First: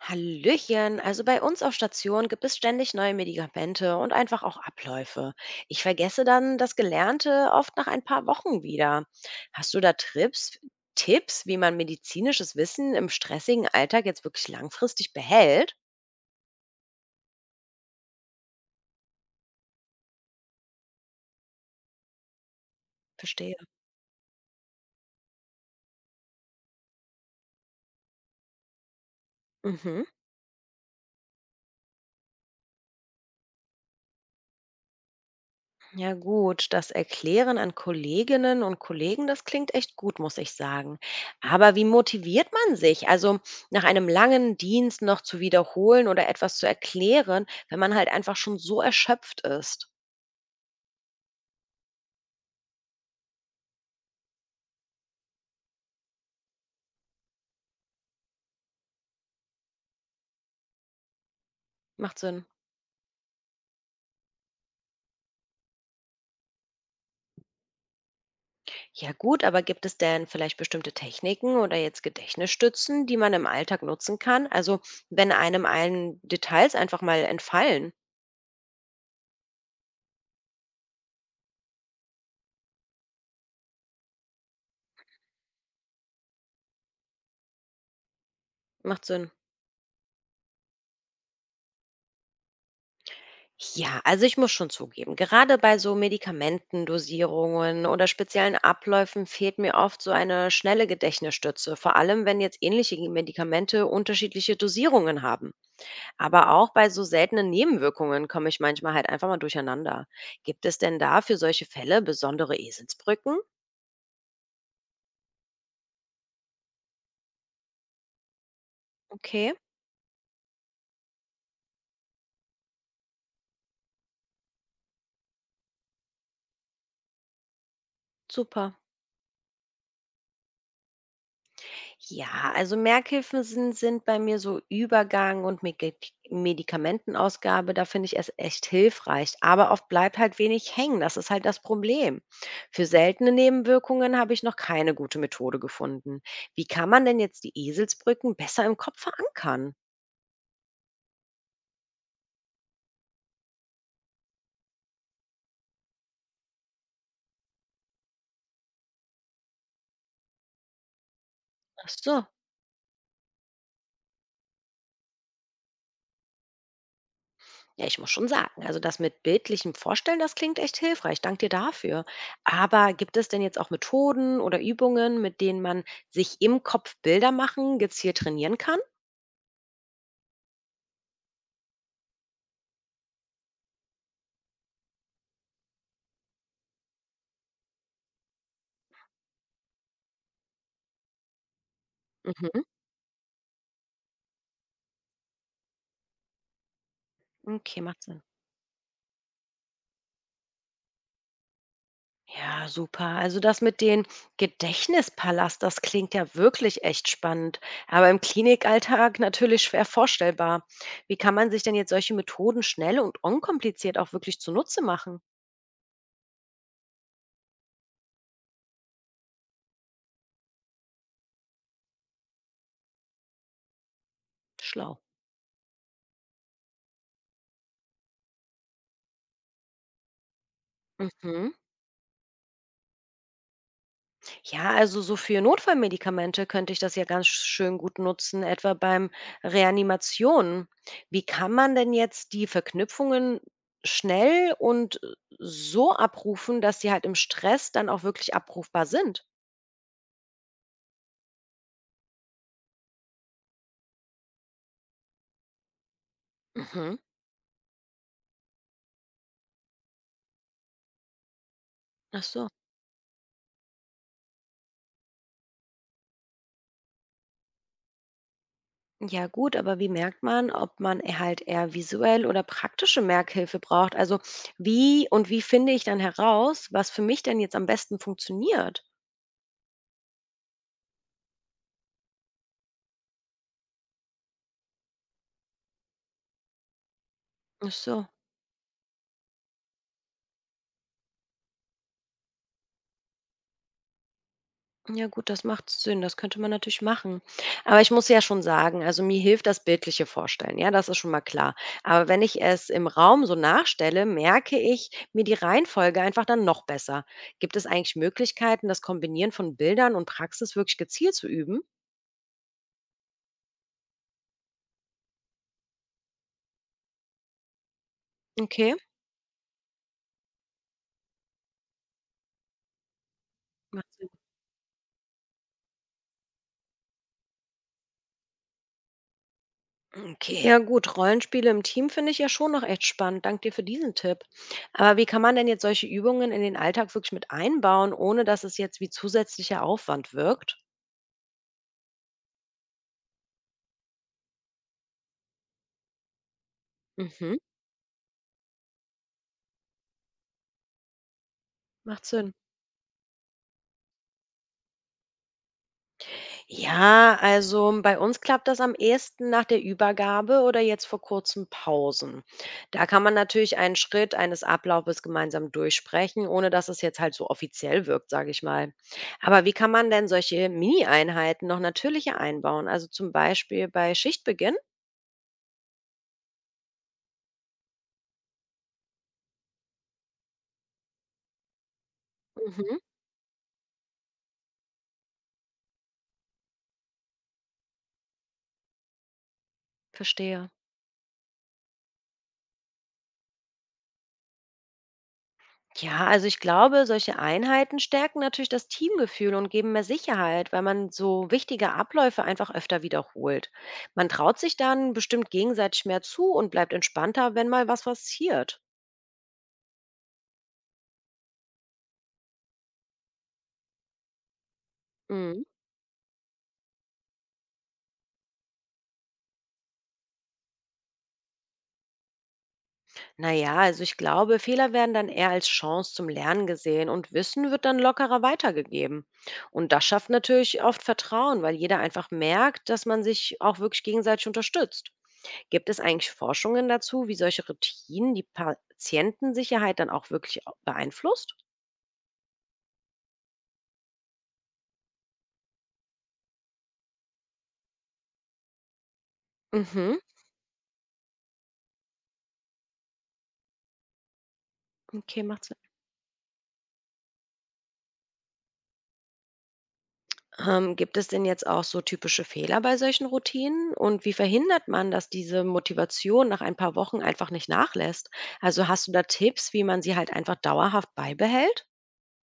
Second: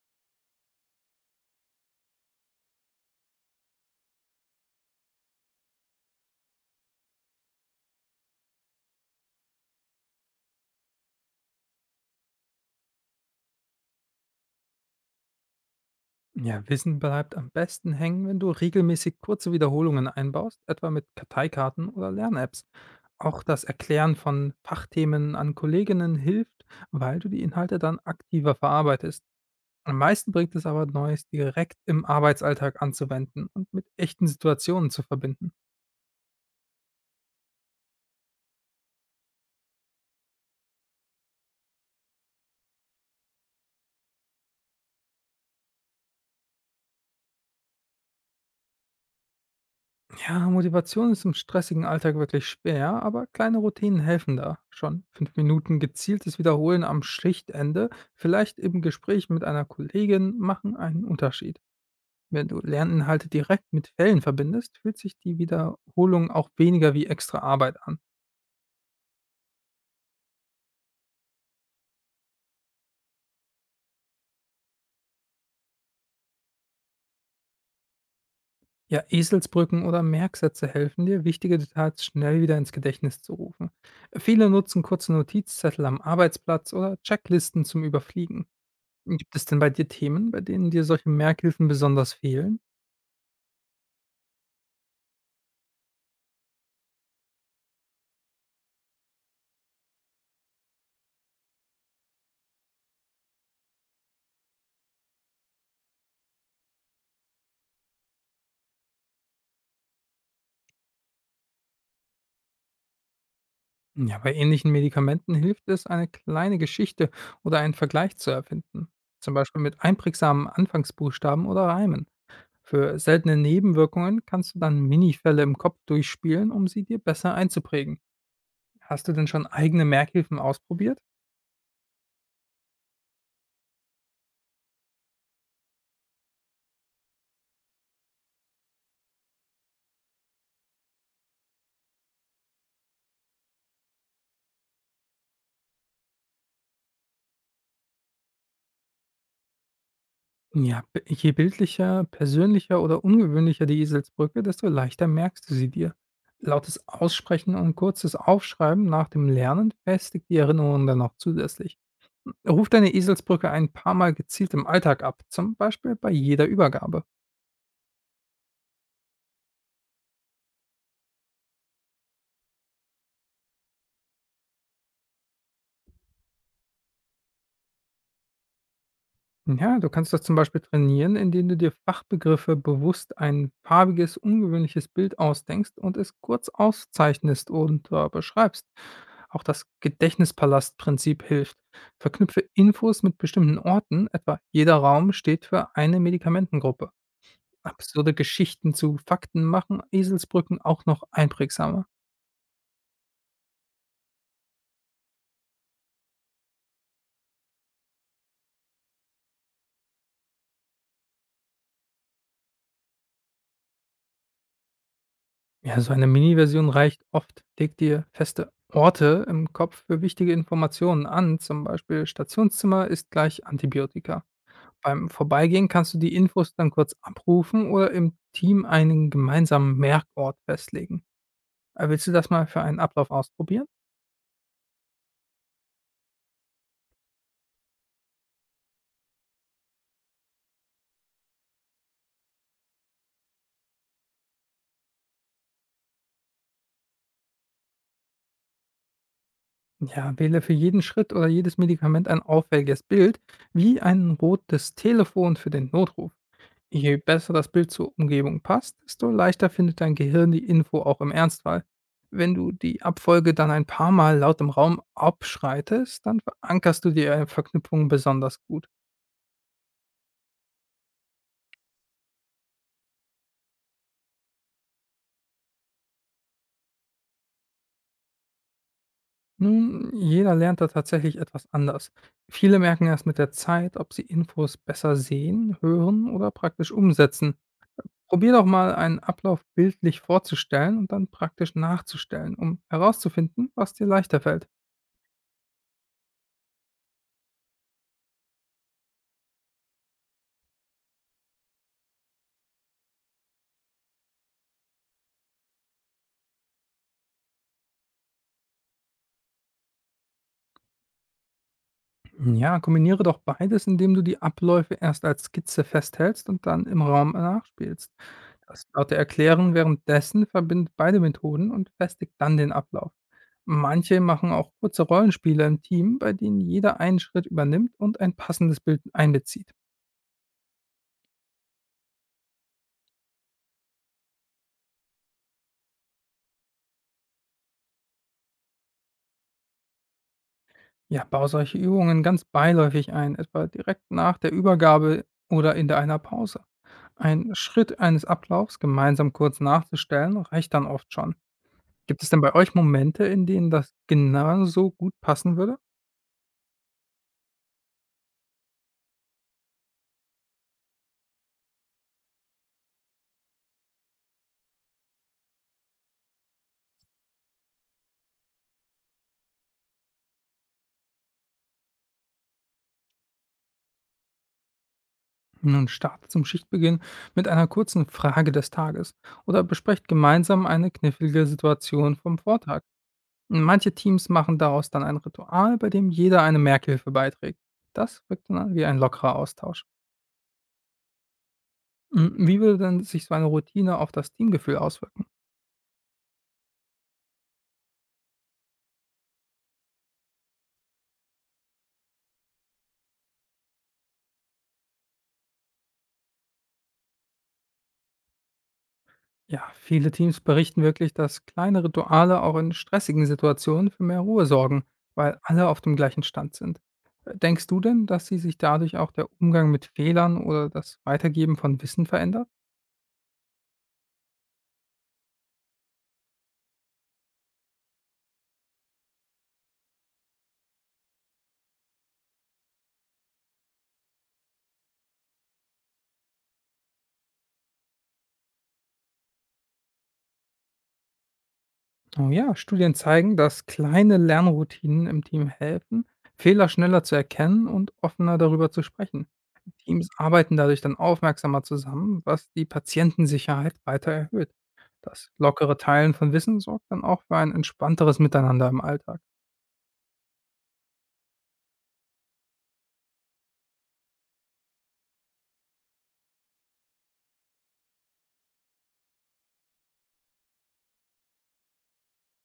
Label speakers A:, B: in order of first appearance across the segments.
A: Hallöchen, also bei uns auf Station gibt es ständig neue Medikamente und einfach auch Abläufe. Ich vergesse dann das Gelernte oft nach ein paar Wochen wieder. Hast du da Tipps, wie man medizinisches Wissen im stressigen Alltag jetzt wirklich langfristig behält?
B: Ja, Wissen bleibt am besten hängen, wenn du regelmäßig kurze Wiederholungen einbaust, etwa mit Karteikarten oder Lern-Apps. Auch
A: Verstehe.
B: das Erklären von Fachthemen an Kolleginnen hilft, weil du die Inhalte dann aktiver verarbeitest. Am
A: Mhm.
B: meisten bringt es aber, Neues direkt im Arbeitsalltag anzuwenden und mit echten Situationen zu verbinden.
A: Ja gut, das Erklären an Kolleginnen und Kollegen, das klingt echt gut, muss ich sagen. Aber wie motiviert man sich? Also nach einem langen Dienst noch zu wiederholen oder etwas zu erklären, wenn man halt einfach schon so erschöpft ist.
B: Ja, Motivation ist im stressigen Alltag wirklich schwer, aber kleine Routinen helfen da schon. 5 Minuten gezieltes Wiederholen am Schichtende, vielleicht im Gespräch mit einer Kollegin, machen einen Unterschied.
A: Macht Sinn.
B: Wenn du Lerninhalte direkt mit Fällen verbindest, fühlt sich die Wiederholung auch weniger wie extra Arbeit an.
A: Ja gut, aber gibt es denn vielleicht bestimmte Techniken oder jetzt Gedächtnisstützen, die man im Alltag nutzen kann? Also wenn einem allen Details einfach mal entfallen.
B: Ja, Eselsbrücken oder Merksätze helfen dir, wichtige Details schnell wieder ins Gedächtnis zu rufen. Viele nutzen kurze Notizzettel am Arbeitsplatz oder Checklisten zum Überfliegen.
A: Macht Sinn.
B: Gibt es denn bei dir Themen, bei denen dir solche Merkhilfen besonders fehlen?
A: Ja, also ich muss schon zugeben, gerade bei so Medikamentendosierungen oder speziellen Abläufen fehlt mir oft so eine schnelle Gedächtnisstütze, vor allem wenn jetzt ähnliche Medikamente unterschiedliche Dosierungen haben. Aber auch bei so seltenen Nebenwirkungen komme ich manchmal halt einfach mal durcheinander. Gibt es denn da für solche Fälle besondere Eselsbrücken?
B: Ja, bei ähnlichen Medikamenten hilft es, eine kleine Geschichte oder einen Vergleich zu erfinden. Zum
A: Okay,
B: Beispiel mit einprägsamen Anfangsbuchstaben oder Reimen. Für seltene Nebenwirkungen kannst du dann Minifälle im Kopf durchspielen, um sie dir besser einzuprägen.
A: super.
B: Hast du denn schon eigene Merkhilfen ausprobiert?
A: Ja, also Merkhilfen sind bei mir so Medikamentenausgabe, da finde ich es echt hilfreich. Aber oft bleibt halt wenig hängen, das ist halt das Problem. Für seltene Nebenwirkungen habe ich noch keine gute Methode gefunden. Wie kann man denn jetzt die Eselsbrücken besser im Kopf verankern?
B: Ja, b je bildlicher, persönlicher oder ungewöhnlicher die Eselsbrücke, desto leichter merkst du sie dir. Lautes Aussprechen und kurzes Aufschreiben nach dem Lernen festigt die Erinnerung dann noch zusätzlich.
A: Ach so.
B: Ruf deine Eselsbrücke ein paar Mal gezielt im Alltag ab, zum Beispiel bei jeder Übergabe.
A: Ja, ich muss schon sagen, also das mit bildlichem Vorstellen, das klingt echt hilfreich. Dank dir dafür. Aber gibt es denn jetzt auch Methoden oder Übungen, mit denen man sich im Kopf Bilder machen, gezielt trainieren kann?
B: Ja, du kannst das zum Beispiel trainieren, indem du dir Fachbegriffe bewusst ein farbiges, ungewöhnliches Bild ausdenkst und es kurz auszeichnest und beschreibst. Auch das Gedächtnispalastprinzip hilft. Verknüpfe
A: Mhm.
B: Infos mit bestimmten Orten, etwa jeder Raum steht für eine Medikamentengruppe.
A: Okay, macht
B: Absurde
A: Sinn.
B: Geschichten zu Fakten machen Eselsbrücken auch noch einprägsamer.
A: Ja, super. Also das mit dem Gedächtnispalast, das klingt ja wirklich echt spannend, aber im Klinikalltag natürlich schwer vorstellbar. Wie kann man sich denn jetzt solche Methoden schnell und unkompliziert auch wirklich zunutze machen?
B: Ja, so eine Mini-Version reicht oft. Leg dir feste Orte im Kopf für wichtige Informationen an, zum Beispiel Stationszimmer ist gleich Antibiotika.
A: Schlau.
B: Beim Vorbeigehen kannst du die Infos dann kurz abrufen oder im Team einen gemeinsamen Merkort festlegen.
A: Mhm.
B: Willst du das mal für einen Ablauf ausprobieren?
A: Ja, also so für Notfallmedikamente könnte ich das ja ganz schön gut nutzen, etwa beim Reanimationen. Wie kann man denn jetzt die Verknüpfungen schnell und so abrufen, dass sie halt im Stress dann auch wirklich abrufbar sind?
B: Ja, wähle für jeden Schritt oder jedes Medikament ein auffälliges Bild, wie ein rotes Telefon für den Notruf. Je
A: Mhm.
B: besser das Bild zur Umgebung passt, desto leichter findet dein Gehirn die Info auch im Ernstfall.
A: Ach
B: Wenn
A: so.
B: du die Abfolge dann ein paar Mal laut im Raum abschreitest, dann verankerst du die Verknüpfung besonders gut.
A: Ja gut, aber wie merkt man, ob man halt eher visuell oder praktische Merkhilfe braucht? Also wie finde ich dann heraus, was für mich denn jetzt am besten funktioniert?
B: Nun, jeder lernt da tatsächlich etwas anders. Viele merken erst mit der Zeit, ob sie Infos besser sehen, hören oder praktisch umsetzen.
A: Ach so.
B: Probier doch mal, einen Ablauf bildlich vorzustellen und dann praktisch nachzustellen, um herauszufinden, was dir leichter fällt.
A: Ja gut, das macht Sinn. Das könnte man natürlich machen. Aber ich muss ja schon sagen, also mir hilft das bildliche Vorstellen. Ja, das ist schon mal klar. Aber wenn ich es im Raum so nachstelle, merke ich mir die Reihenfolge einfach dann noch besser. Gibt es eigentlich Möglichkeiten, das Kombinieren von Bildern und Praxis wirklich gezielt zu üben?
B: Ja, kombiniere doch beides, indem du die Abläufe erst als Skizze festhältst und dann im Raum nachspielst. Das
A: Okay,
B: laute Erklären währenddessen verbindet beide Methoden und festigt dann den Ablauf.
A: macht
B: Manche
A: Sinn.
B: machen auch kurze Rollenspiele im Team, bei denen jeder einen Schritt übernimmt und ein passendes Bild einbezieht.
A: Okay, ja gut. Rollenspiele im Team finde ich ja schon noch echt spannend. Dank dir für diesen Tipp. Aber wie kann man denn jetzt solche Übungen in den Alltag wirklich mit einbauen, ohne dass es jetzt wie zusätzlicher Aufwand wirkt?
B: Ja, baue solche Übungen ganz beiläufig ein, etwa direkt nach der Übergabe oder einer Pause. Ein
A: Mhm.
B: Schritt eines Ablaufs gemeinsam kurz nachzustellen, reicht dann oft schon. Gibt
A: Macht
B: es denn bei
A: Sinn.
B: euch Momente, in denen das genauso gut passen würde?
A: Ja, also bei uns klappt das am ehesten nach der Übergabe oder jetzt vor kurzem Pausen. Da kann man natürlich einen Schritt eines Ablaufes gemeinsam durchsprechen, ohne dass es jetzt halt so offiziell wirkt, sage ich mal. Aber wie kann man denn solche Mini-Einheiten noch natürlicher einbauen? Also zum Beispiel bei Schichtbeginn?
B: Nun startet zum Schichtbeginn mit einer kurzen Frage des Tages oder besprecht gemeinsam eine knifflige Situation vom Vortag.
A: Mhm,
B: Manche Teams machen daraus dann ein Ritual, bei dem jeder eine Merkhilfe beiträgt. Das wirkt dann wie ein lockerer Austausch.
A: verstehe.
B: Hm, wie würde denn sich so eine Routine auf das Teamgefühl auswirken?
A: Ja, also ich glaube, solche Einheiten stärken natürlich das Teamgefühl und geben mehr Sicherheit, weil man so wichtige Abläufe einfach öfter wiederholt. Man traut sich dann bestimmt gegenseitig mehr zu und bleibt entspannter, wenn mal was passiert.
B: Ja, viele Teams berichten wirklich, dass kleine Rituale auch in stressigen Situationen für mehr Ruhe sorgen, weil
A: Mhm.
B: alle auf dem gleichen Stand sind. Denkst du denn, dass sie sich dadurch auch der Umgang mit Fehlern oder das Weitergeben von Wissen verändert?
A: Naja, also ich glaube, Fehler werden dann eher als Chance zum Lernen gesehen und Wissen wird dann lockerer weitergegeben. Und das schafft natürlich oft Vertrauen, weil jeder einfach merkt, dass man sich auch wirklich gegenseitig unterstützt. Gibt es eigentlich Forschungen dazu, wie solche Routinen die Patientensicherheit dann auch wirklich beeinflusst?
B: Oh ja, Studien zeigen, dass kleine Lernroutinen im Team helfen, Fehler schneller zu erkennen und offener darüber zu sprechen. Teams
A: Mhm,
B: arbeiten dadurch dann aufmerksamer zusammen, was die Patientensicherheit weiter erhöht. Das
A: okay, macht Sinn.
B: lockere Teilen von Wissen sorgt dann auch für ein entspannteres Miteinander im Alltag.
A: Gibt es denn jetzt auch so typische Fehler bei solchen Routinen? Und wie verhindert man, dass diese Motivation nach ein paar Wochen einfach nicht nachlässt? Also hast du da Tipps, wie man sie halt einfach dauerhaft beibehält?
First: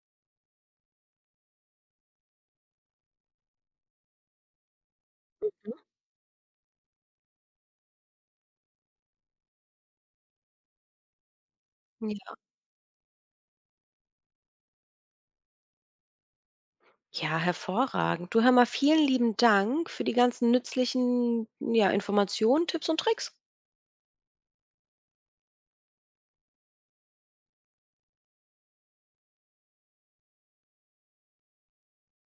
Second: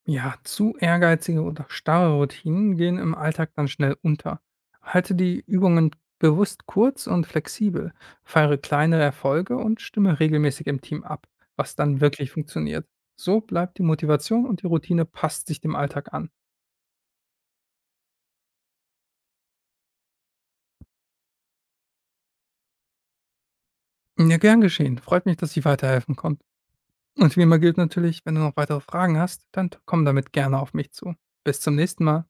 B: Ja, zu ehrgeizige oder starre Routinen gehen im Alltag dann schnell unter. Halte die Übungen bewusst kurz und flexibel, feiere kleine Erfolge und stimme regelmäßig im Team ab, was dann
A: Mhm.
B: wirklich
A: Ja,
B: funktioniert. So bleibt die Motivation und die Routine passt sich dem Alltag an.
A: ja, hervorragend. Du hör mal, vielen lieben Dank für die ganzen nützlichen ja, Informationen, Tipps und Tricks.
B: Ja, gern geschehen. Freut mich, dass ich weiterhelfen konnte. Und wie immer gilt natürlich, wenn du noch weitere Fragen hast, dann komm damit gerne auf mich zu. Bis zum nächsten Mal.